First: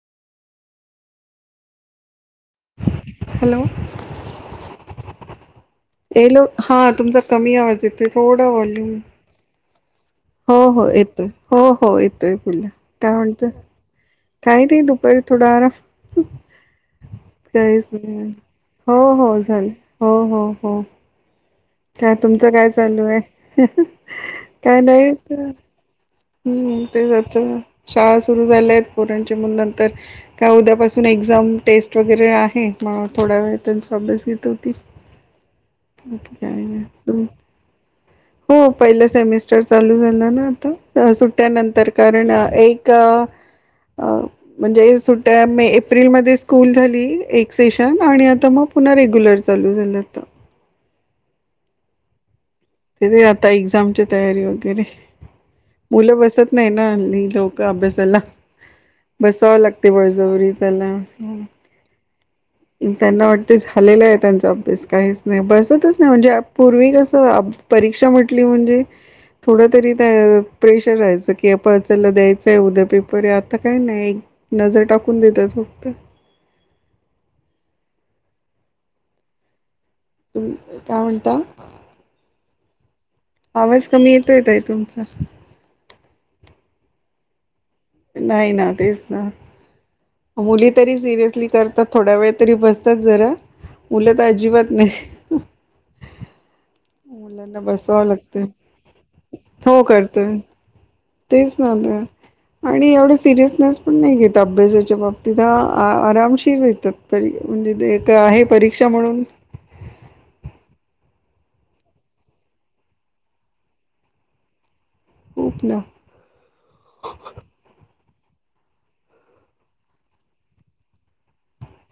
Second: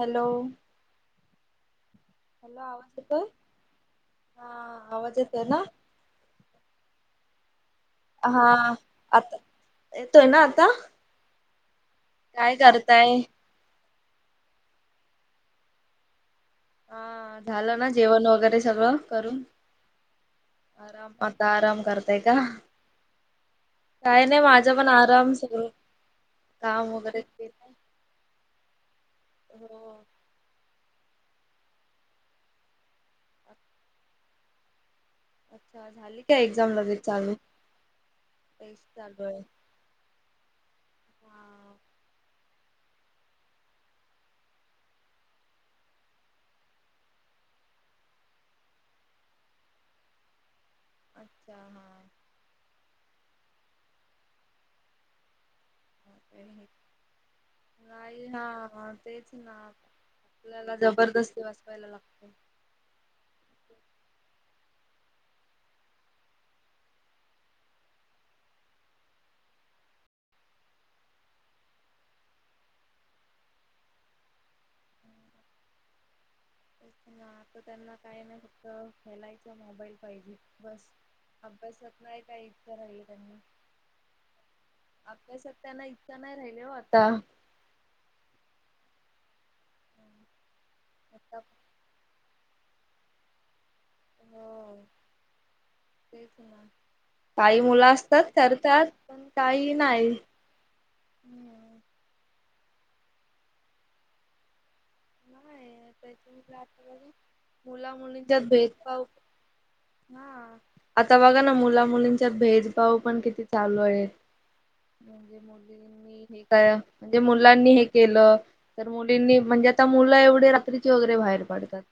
Hello hello आवाज येतो hello ह, आवाज येत ना? येलो हा तुमचा कमी आवाज येतोय थोडा हा व्हॉल्यूम आता येतोय ना आता? हो हो. येतोय काय फुल्ल काय करताय म्हणतोय? काही नाही दुप पर थोडा आराम हा झालं काहीच ना जेवण नाही, वगैरे हो सगळं हो करून झाले. हो हो हो. आराम आता आराम काय करताय का तुमचं काय चालू हाय? काय नाही माझं काय पण नाही आराम सगळं हम्म काम ते वगैरे रोजच्या केलं. शाळा सुरु झाल्या आहेत, पोरांच्या म नंतर हो त्या उद्यापासून पुन्हा एक्झाम टेस्ट वगैरे आहे, म थोडा वेळ त्यांचा अभ्यास घेत होती. अच्छा झाली बाकी का काही एक्झाम नाइ लगेच आणि? चालू हो टेस्ट पहिलं चालू आहे सेमिस्टर चालू झा ल ना अ आता हा सुट्यानंतर कारण एक अ म्हणजे सुट्टया मे एप्रिल मध्ये, स्कूल झाली एक सेशन आणि आता म पुन्हा रेग्युलर चालू झालं आता. अच्छा हा. तेथे आता एक्झामची तयारी वगैरे मुलं बसत नाही ना लइ लवक अभ्यासाला नाही हा तेच ना बसावं लागते बळजबरी आपल्याला त्यांला. जबरदस्ती बसवायला लागते. त्यांना वाटत झालेलं आहे, त्यांचा अभ्यास काहीच नाही बसतच नाही म्हणजे अ पूर्वी कसं अ परीक्षा म्हटली म्हणजे थोडं तरी ते प्रेशर राहायचं की, आप चला द्यायचंय उद्या पेपरये आता काही नाही. नजर टाकून देतात फक्त. तेच ना आता त्यांना काय नाही, फक्त खेलायचं मोबाईल पाहिजे बस काय म्हणता अभ्यासात नाही काही करायले त्यांनी आवाज कमी येतोय ताई तुमचा अभ्यासात त्यांना इच्छा नाही राहिली हो, आता. नाही ना, तेच ना, मुली तरी आता सिरियसली करतात थोड्या वेळ तरी बसतात जरा मुलं तर अजिबात हो नाही. तेच ना. मुलांना काही मुलं बसवावं असतात लागतं करतात, पण काही हो नाही. करतय तेच ना हम्म ना आणि एवढं सिरियसनेस पण नाही घेत अभ्यासा च्या बाबतीत आ आ नाही त्याच्या आरामशीर आता बघा मुला [unintelligible] मुलींच्यात आहे परीक्षा भेदभाव म्हणून हा. आता बघा ना मुला, मुलींच्यात भेदभाव पण किती चालू आहेत. म्हणजे खूप ना मुलींनी हे काय? म्हणजे मुलांनी हे केलं तर मुलींनी म्हणजे आ ता मुलं एवढी रात्रीची वगैरे बाहेर पडतात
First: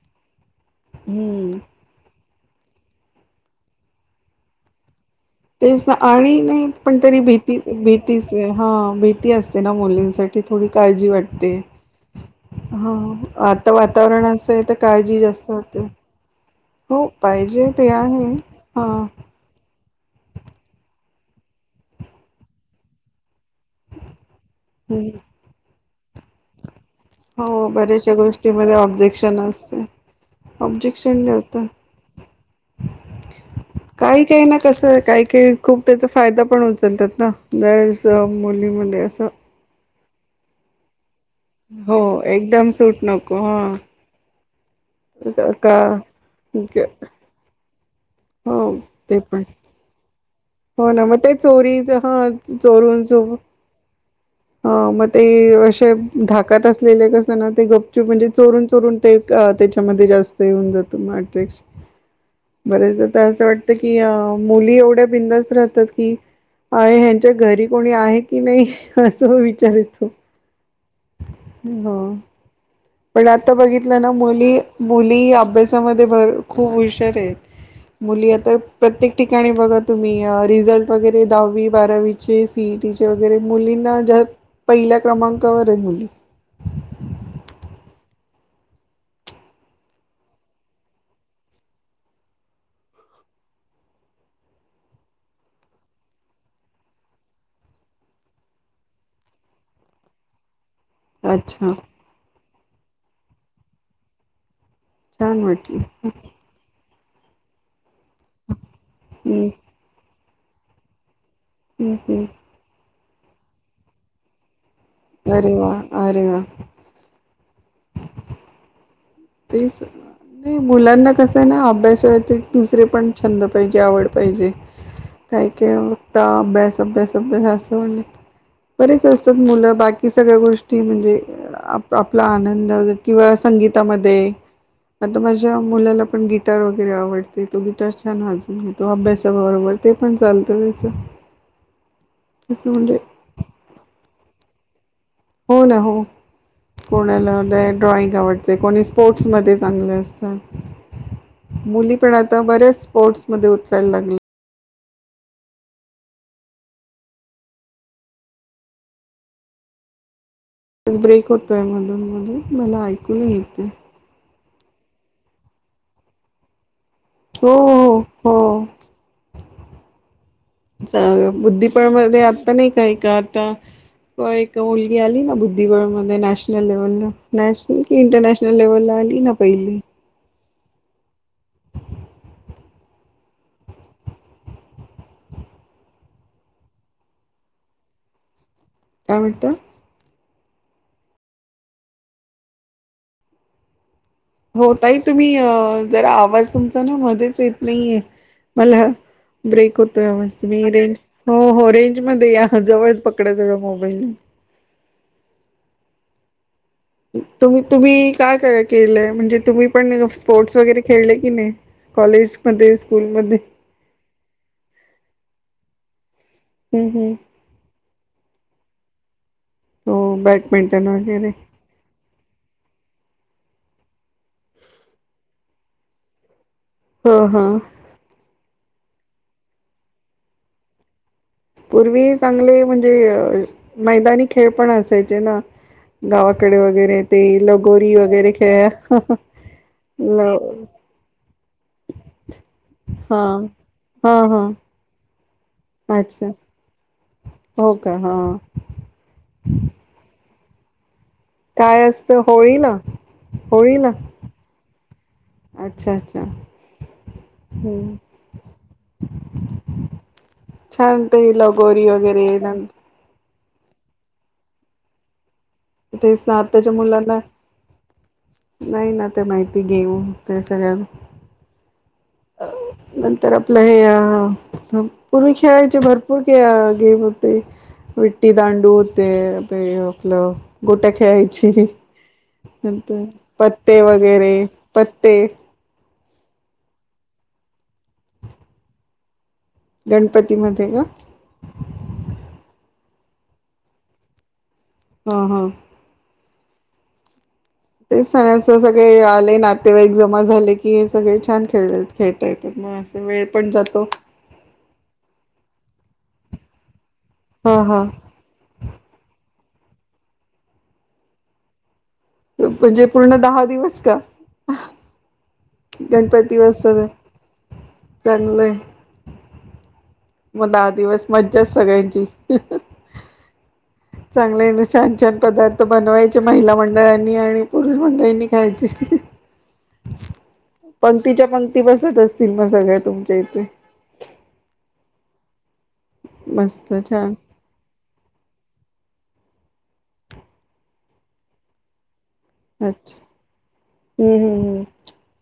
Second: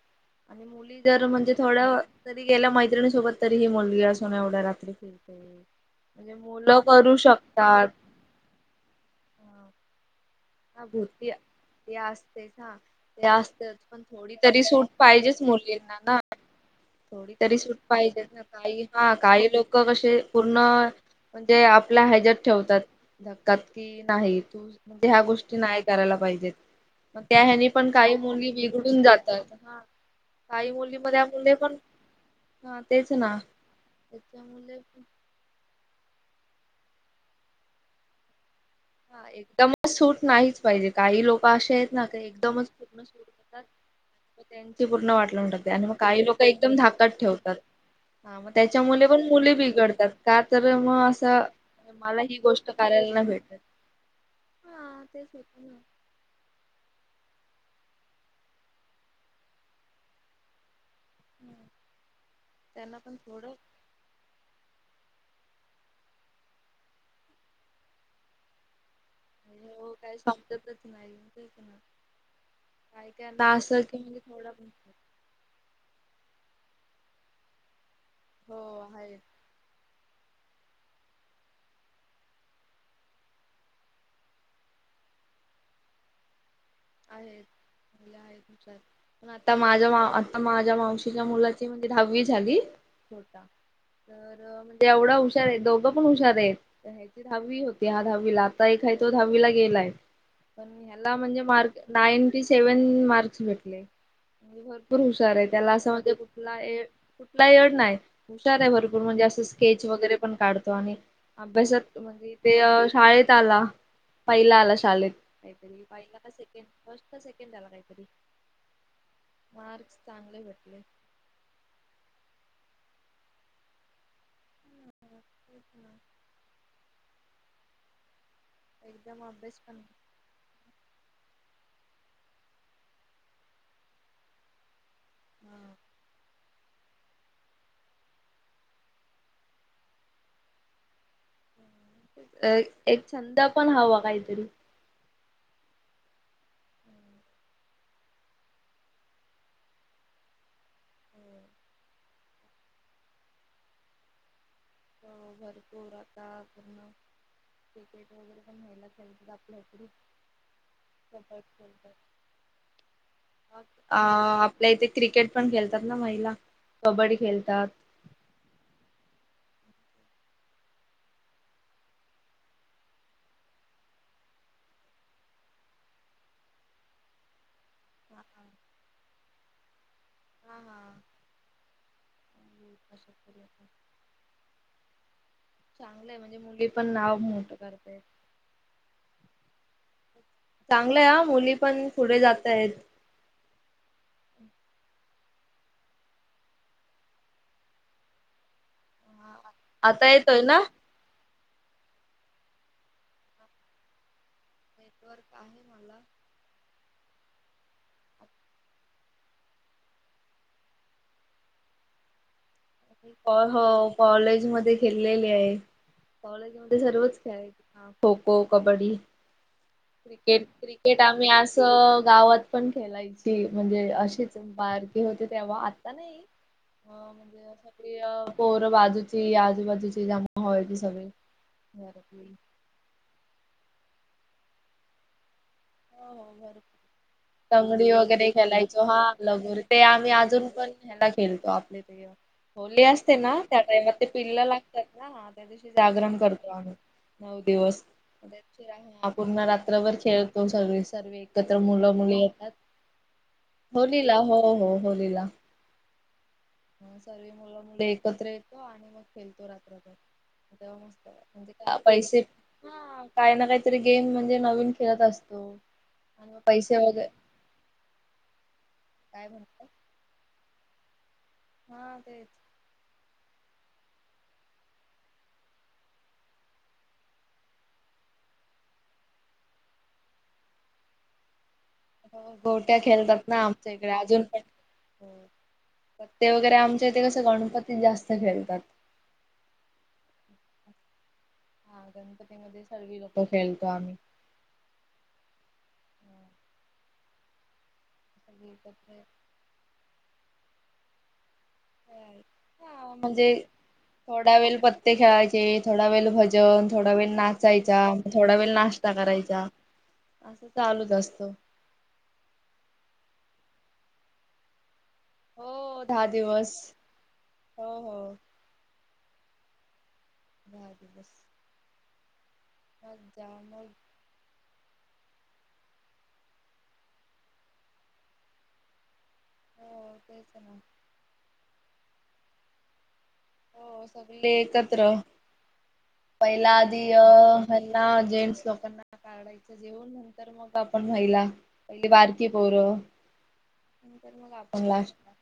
आणि मुली जर म्हणजे हम्म थोडं तरी गेल्या मैत्रिणी सोबत तरी ही मुलगी असून, एवढ्या रात्री फिर तेच ना आणि नाही पण तरी भीती, शकतात. भीतीचं हा भीती असते ना हा मुलींसाठ ती थोडी काळजी भूती वाटते. ते असते हा ते आता असतेच पण वातावरण थोडी असं आहे तरी तर सूट काळजी पाहिजेच जास्त वाटते मुलींना ना हो थोडी तरी पाहिजे सुट ते पाहिजे आहे ना हा काहीना काही लोक कप बशी पूर्ण म्हणजे आपल्या ह्याजात ठेवतात. ध तात की नाही तु म्हणजे हं. हया गोष्टी नाही करायला पाहिजेत. मग त्या हो ह्यानी पण बऱ्याचशा काही मुली गोष्टीमध्ये बिघडून ऑब्जेक्शन जातात ना. असते काही मुली ऑब्जेक्शन मध्ये मुले ठेवतात पण हा तेच ना काही काही ना त्याच्यामुळे कसं काय काय खूप त्याचा फायदा पण उचलतात ना गरेस मुलीमध्ये हा असं एकदमच सूट नाहीच पाहिजे काही लोक अशे आहेत हो ना काही एकदमच एकदम सूट पूर्ण नको हा [inaudible] त्यांची पूर्ण वाट लावून का टाकते का आणि मग काही लोक एकदम धाकात ठेवतात. हा मग हो त्याच्या मुले ते पण मुली बिघडतात. का तर हो ना मग ते असं चोरीच ह मला ही गोष्ट चोरून करायला चोर भेटते. ह मग ते ना. अशे धाकत असते केल कस ना ते गपचूप म्हणजे चोरून चोरून ते अ त्याच्यामध्ये जास्त हे हून जात [inaudible] त्यांना पण बरेचदा असं थोडं वाटते की मुली एवढ्या भिन्नस राहतात की [inaudible] ह्यांच्ये घरी कोणी आहे की नाही अस विचार हो येतो काही समजतच नाही तेच ना. हो. काय पण कायना आता असं की बघितलं ना म्हणजे थोडा मुली मुली अभ्यासामध्ये भर खूप हुशार आहेत मुली आता हो प्रत्येक आहेत ठिकाणी बघा तुम्ही या रिझल्ट वगैरे दहावी बारावीचे सी ई टी चे वगैरे मुलींना ज्या पहिल्या क्रमांकावर हाय मुली आहे. आता माझ्या मा आता माझ्या मावशीच्या मुलाची म्हणजे दहावी झाली. चो नोटा तर म एवढा हुशार आहेत दोघं पण हुशार आहेत दहावी होत्या दहावीला आता एक नाही तो दहावी ला गेलाय पण ह्याला म्हणजे अच्छा mark ninety seven marks भेटले म्हणजे भर भरपूर हुशार छान आहे त्याला वाटलं असं म्हणजे कुठला येड कुठला येड नाय. हुशार आहे भरपूर म्हणजे असं हम्म स्केच वगैरे पण काढतो आणि हम्म अभ्यासात हम्म [inaudible] ते शाळेत आला पहिला आला. अरे वा! अरे वा! पण सेकंड आला काही तरी तेच नाही मुलांना कसं ना अभ्यासाव्यतिरिक्त दुसरे पण छंद पाहिजे आवड पाहिजे काय काय फक्त अभ्यास अभ्यास अभ्यास अस म्हणजे बरेच एकदम असतात अभ्यास मुलं पण बाकी सगळ गोष्टी म्हणजे अ आप आपला आनंद किंवा संगीतामध्ये आता माझ्या हा मुलाला पण गीत गिटार वगैरे आवडते तो गिटार छान वाजून घेतो अभ्यासा बरोबर ते पण चालतय त्याच ए एक छंद पण हवा काही तरी हो ना हो. कोणाला [inaudible] ड्रॉइंग आवडते कोणी स्पोर्टस मध्ये चांगले असतात मुली पण आता बऱ्याच स्पोर्टस मध्ये उतरायला लागल्या. हो भरपूर आता पण क्रिकेट वगैरे पण व्हायला [inaudible] [inaudible] ब्रेक कबड्डी होतोय खेळतात. मधून मधून मला ऐकू येते. आपल्याला इथे क्रिकेट पण खेलतात ना महिला कबड्डी हो खेलतात. हो हो [inaudible] चा बुद्धिबळ मध्ये आता नाही काय का एक आता होय एक मुलगी आली ना बुद्धिबळ मध्ये नॅशनल लेव्हलला नॅशनल कि इंटर हा नॅशनल लेव्हलला आली ना पहिली हा. [inaudible] चांगलंय म्हणजे मुली पण नाव मोठं करते. काय म्हणता? चांगलंय ह, मुली पण पुढे जात आहेत. हो ताई, तुम्ही अ जरा आवाज तुमचा ना मध्येच येत नाहीये मला ब्रेक होतोय आता आवाज येतोय ना? तुमी रेंज हो, हो रेंज मध्ये या. ह जवळच पकडा जवळ मोबाईल नेटवर्क आहे मला. त तुमी तुम्ही काय काय केलयं, म्हणजे तुम्ही पण स्पोर्ट्स वगैरे खेळले की नाही? कॉलेज हो कॉलेज मध्ये खेलेली आहे. कॉलेज मध्ये हम्म हम्म सर्वच खेळायचा खो खो, कबड्डी. हो क्रिकेट, बॅडमिंटन क्रिकेट आम्ही वगैरे असं गावात पण खेलायची म्हणजे अशीच बारकी होते तेव्हा, आता नाही. अ हं हा. म्हणजे सगळी अ पोरं बाजूची आजूबाजूची जमा व्हायची सगळे. पूर्वी चांगले म्हणजे अ मैदानी खेळ पण असायचे ना? हो हो गावाकडे भरपूर वगैरे ते लंगडी लगोरी वगैरे खेळ खेळायचो हा लगोरी ते आम्ही ल अजून पण ह्याला खेळतो आपले ते, होली असते हा ना त्या टाइमात ते हा पिल्लं हा लागतात ना त्या दिवशी जागरण अच्छा करतो आम्ही नऊ हो दिवस का हा [unintelligible] पूर्ण रात्रभर खेळ तो सगळीच. सर्वे एकत्र काय मुलं मुली असतं येतात, होळीला होळीला होलीला हो हो होलीला. अच्छा अच्छा ह सर्वे मुलं मुली हम्म एकत्र येतो आणि मग खेलतो रात्रभर. त्यामुळं छान मस्त, ते म्हणजे काय लगोरी पैसे, वगैरे न हा, काही ना काहीतरी गेम म्हणजे नवीन खेळत अस तेच ना आताच्या मुलांना, नाही ना ते काय माहिती म्हणतात गेम ते सगळं. हा तेच. नंतर आपलं हे अ पूर्वी खेळायचे भरपूर गेम होते. विट्टी दांडू होते ते आपलं गोट्या खेळायची. हो गोट्या नंतर खेलतात ना आमच्या पत्ते इकडे अजून वगैरे पण. पत्ते पत्ते वगैरे आमच्या इथे कसं गणपती जास्त खेळतात. गणपतीमध्ये का? हा गणपती मध्ये सगळी लोक खेळतो आम्ही. हा हा. तेच सगळी सगळ्यांचे एकत्र सगळे आले नातेवाईक जमा झाले की, हे सगळे छान खेळ खेळता येतात मग अस वेळ म्हणजे, पण जातो थोडा वेल पत्ते खेळायचे थोडा वेळ भज जन थोडा वेळ हा नाचायचा, हा थोडा वेळ नाश्ता करायचा. असं चालूच असत. म्हणजे पूर्ण दहा दिवस का? हो दहा गणपती दिवस [unintelligible] हो हो चांगलंय. मग दहा दिवस मज्जात सगळ्यांची. मज्जा मग चांगल्याने छान छान! पदार्थ बनवायचे महिला मंडळांनी आणि पुरुष मंडळींनी खायचे. हो तेच ना पंक्तीच्या पंक्ती बसत असतील मग सगळ्या तुम हो, सगळे एकत्र पहिला मस्त आधी छान हेना जेंट्स लोकांना वाढायचे. जेवून नंतर मग आपण महिला पहि बार बारकी पोर अच्छा नंतर हम्म मग हम्म हम् आपण लास्ट ला.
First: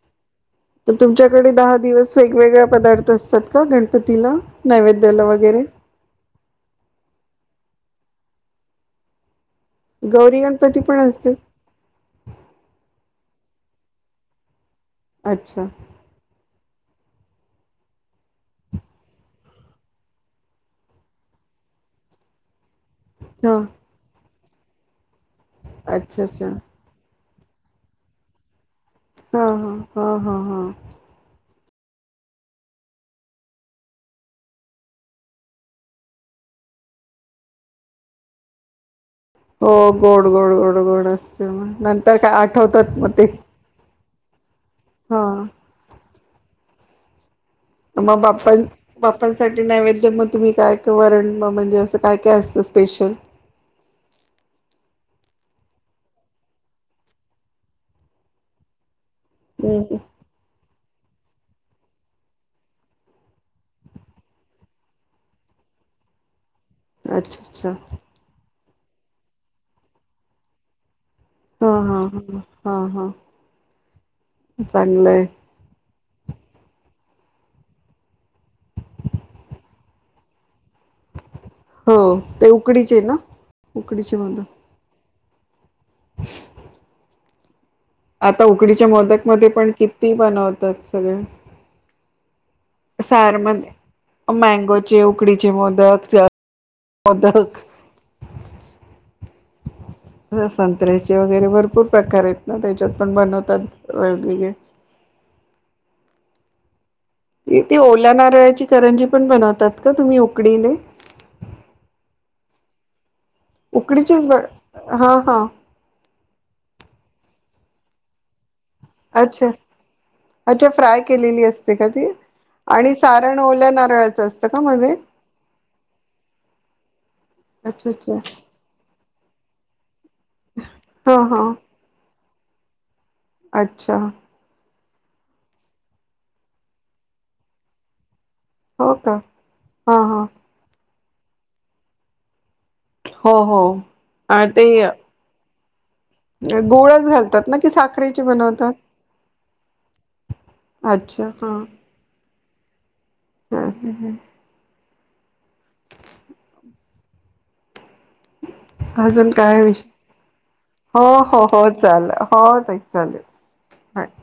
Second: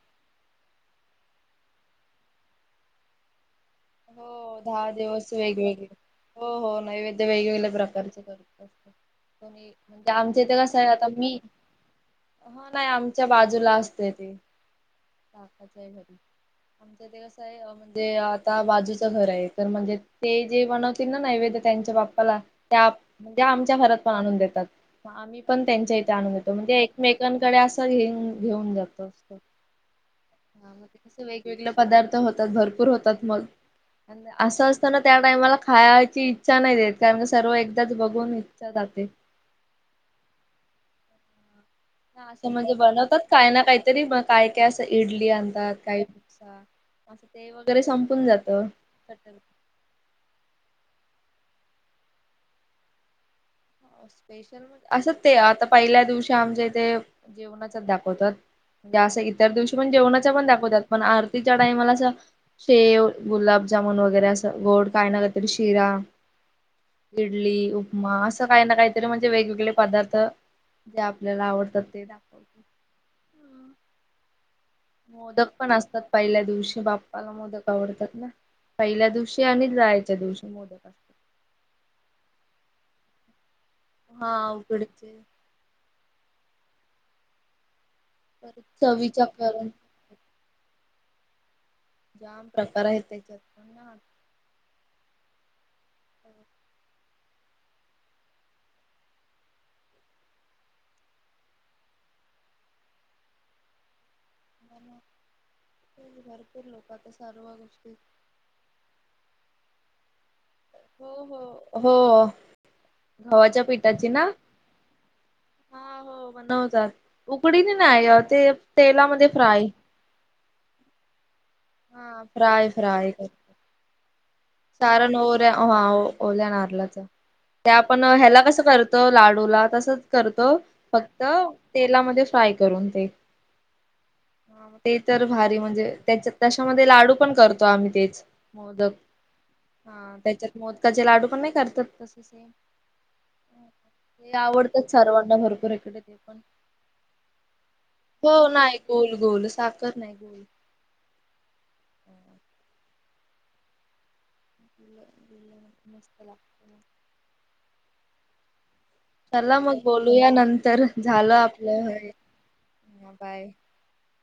तर तुमच्याकडे दहा दिवस वेगवेगळ्या पदार्थ असतात? का गणपतीला हो, दहा नैवेद्याला दिवस वगैरे वेगवेगळे हो हो नैवेद्य वेगवेगळ्या प्रकारचे. करत असतात. म्हणे-म्हणजे गौरी आमच्या इथे कसं गणपती आहे, पण आता असते मी हा नाही आमच्या च्या बाजूला असतय, ते अच्छा काकाच्या घरी. आमच्या इथं कसंय? अ म्हणजे आता बाजूचं घर आहे तर म्हणजे ते जे बनवतील ना नैवेद्य त्यांच्या बाप्पाला त्या म्हणजे हा आमच्या घरात पण आणून देतात, मग आम्ही पण त्यांच्या इथे अच्छा आणून अच्छा देतो, म्हणजे एकमेक कांकडे असं हे घेऊन जात हा हा हा हा हा. वेगलं पदार्थ होतात भरपूर होतात मग. अन असं असताना त्या टाइमाला खायाची इच्छा नाही देत, कारण का सर्व एकदाच बघून इच्छा जाते. हो गोड गोड गोड गोड असते मग, नंतर काय आठवतात मग ते. तरी मग काय काय असं हा इडली आणतात काही डोसा अस मग बाप्पा बाप्पांसाठी नैवेद्य मग तुम्ही काय वरण म म्हणजे असं काय काय असतं स्पेशल? अ स्पेशल म्ह असं ते आता पहिल्या दिवशी आमच्या इथे जेवणाचाच दाखवतात. म्हणजे असं इतर दिवशी पण हम्म. जेवणाचं पण दाखवतात. पण आरतीच्या टाईमाला असं शेव, गुलाबजामुन वगैरे असं गोड काय ना काहीतरी शिरा. अच्छा अच्छा इडली, उपमा असं काही ना काहीतरी म्हणजे वेगवेगळे पदार्थ त्या आपल्याला हा आवडतात ते हा हा दाखवतात. हा हा चांगलं आहे मोदक पण असतात पहिल्या दिवशी बाप् पाला मोदक आवडत्यात ना? पहिल्या दिवशी आणि जायच्या दिवशी मोदक असतात हो ते उकडीचे ना? उकडीचे हा मोदक उकडीचे. [unintelligible] आता परत उकडीच्या चवीच्या मोदक मध्ये करून पण किती बनवतात सगळं. जाम. प्रकार आहेत सार त्याच्यात मध पण ना मँगोचे, उकडीचे मोदक. मोदक. संत्र्याचे वगैरे भरपूर प्रकार आहेत ना त्याच्यात पण बनवतात. वेग ठीक आहे. भरपूर लोक आता सर्व ती गोष्टी ओल्या नारळाची करंजी पण बनवतात का तुम्ही ऊ हो हो हो. गव्हाच्या पिठाची ना? उकडीचीच ब हा हा बनवतात. उकडीने नाही ते तेलामध्ये अच्छा फ्राय अच्छा फ्राय केलेली असते का ती? हा फ्राय आणि फ्राय सारण करतात ओल्या नारळाचं असतं. का मध्ये सारण ओऱ्या हा ओल्या नारलाचं. ते अच्छा आपण अच्छा ह्याला कसं करतो लाडूला तसचं करतो. हा फक्त हा तेलामध्ये फ्राय करून ते. अच्छा. ते तर भारी म्हणजे त्याचा तश्यामध्ये लाडू पण करतो आम्ही तेच मोदक. हो का हा त्याच्यात मोदकाचे लाडू पण नाही करतात तसं सेम. हो हो ते आवडतात सर्वांना भरपूर इकडे ते पण गुळच घालतात ना, कि साखरेची हो बनवतात? नाही गोल गोल साखर नाही गोल अच्छा हां. [inaudible] हुं. [inaudible] मस्त लागतं. अजून चला काय मग विषय? बोलूया नंतर झालं हो-हो-हो आपलं चाल, हो ताई चालेल. बाय पत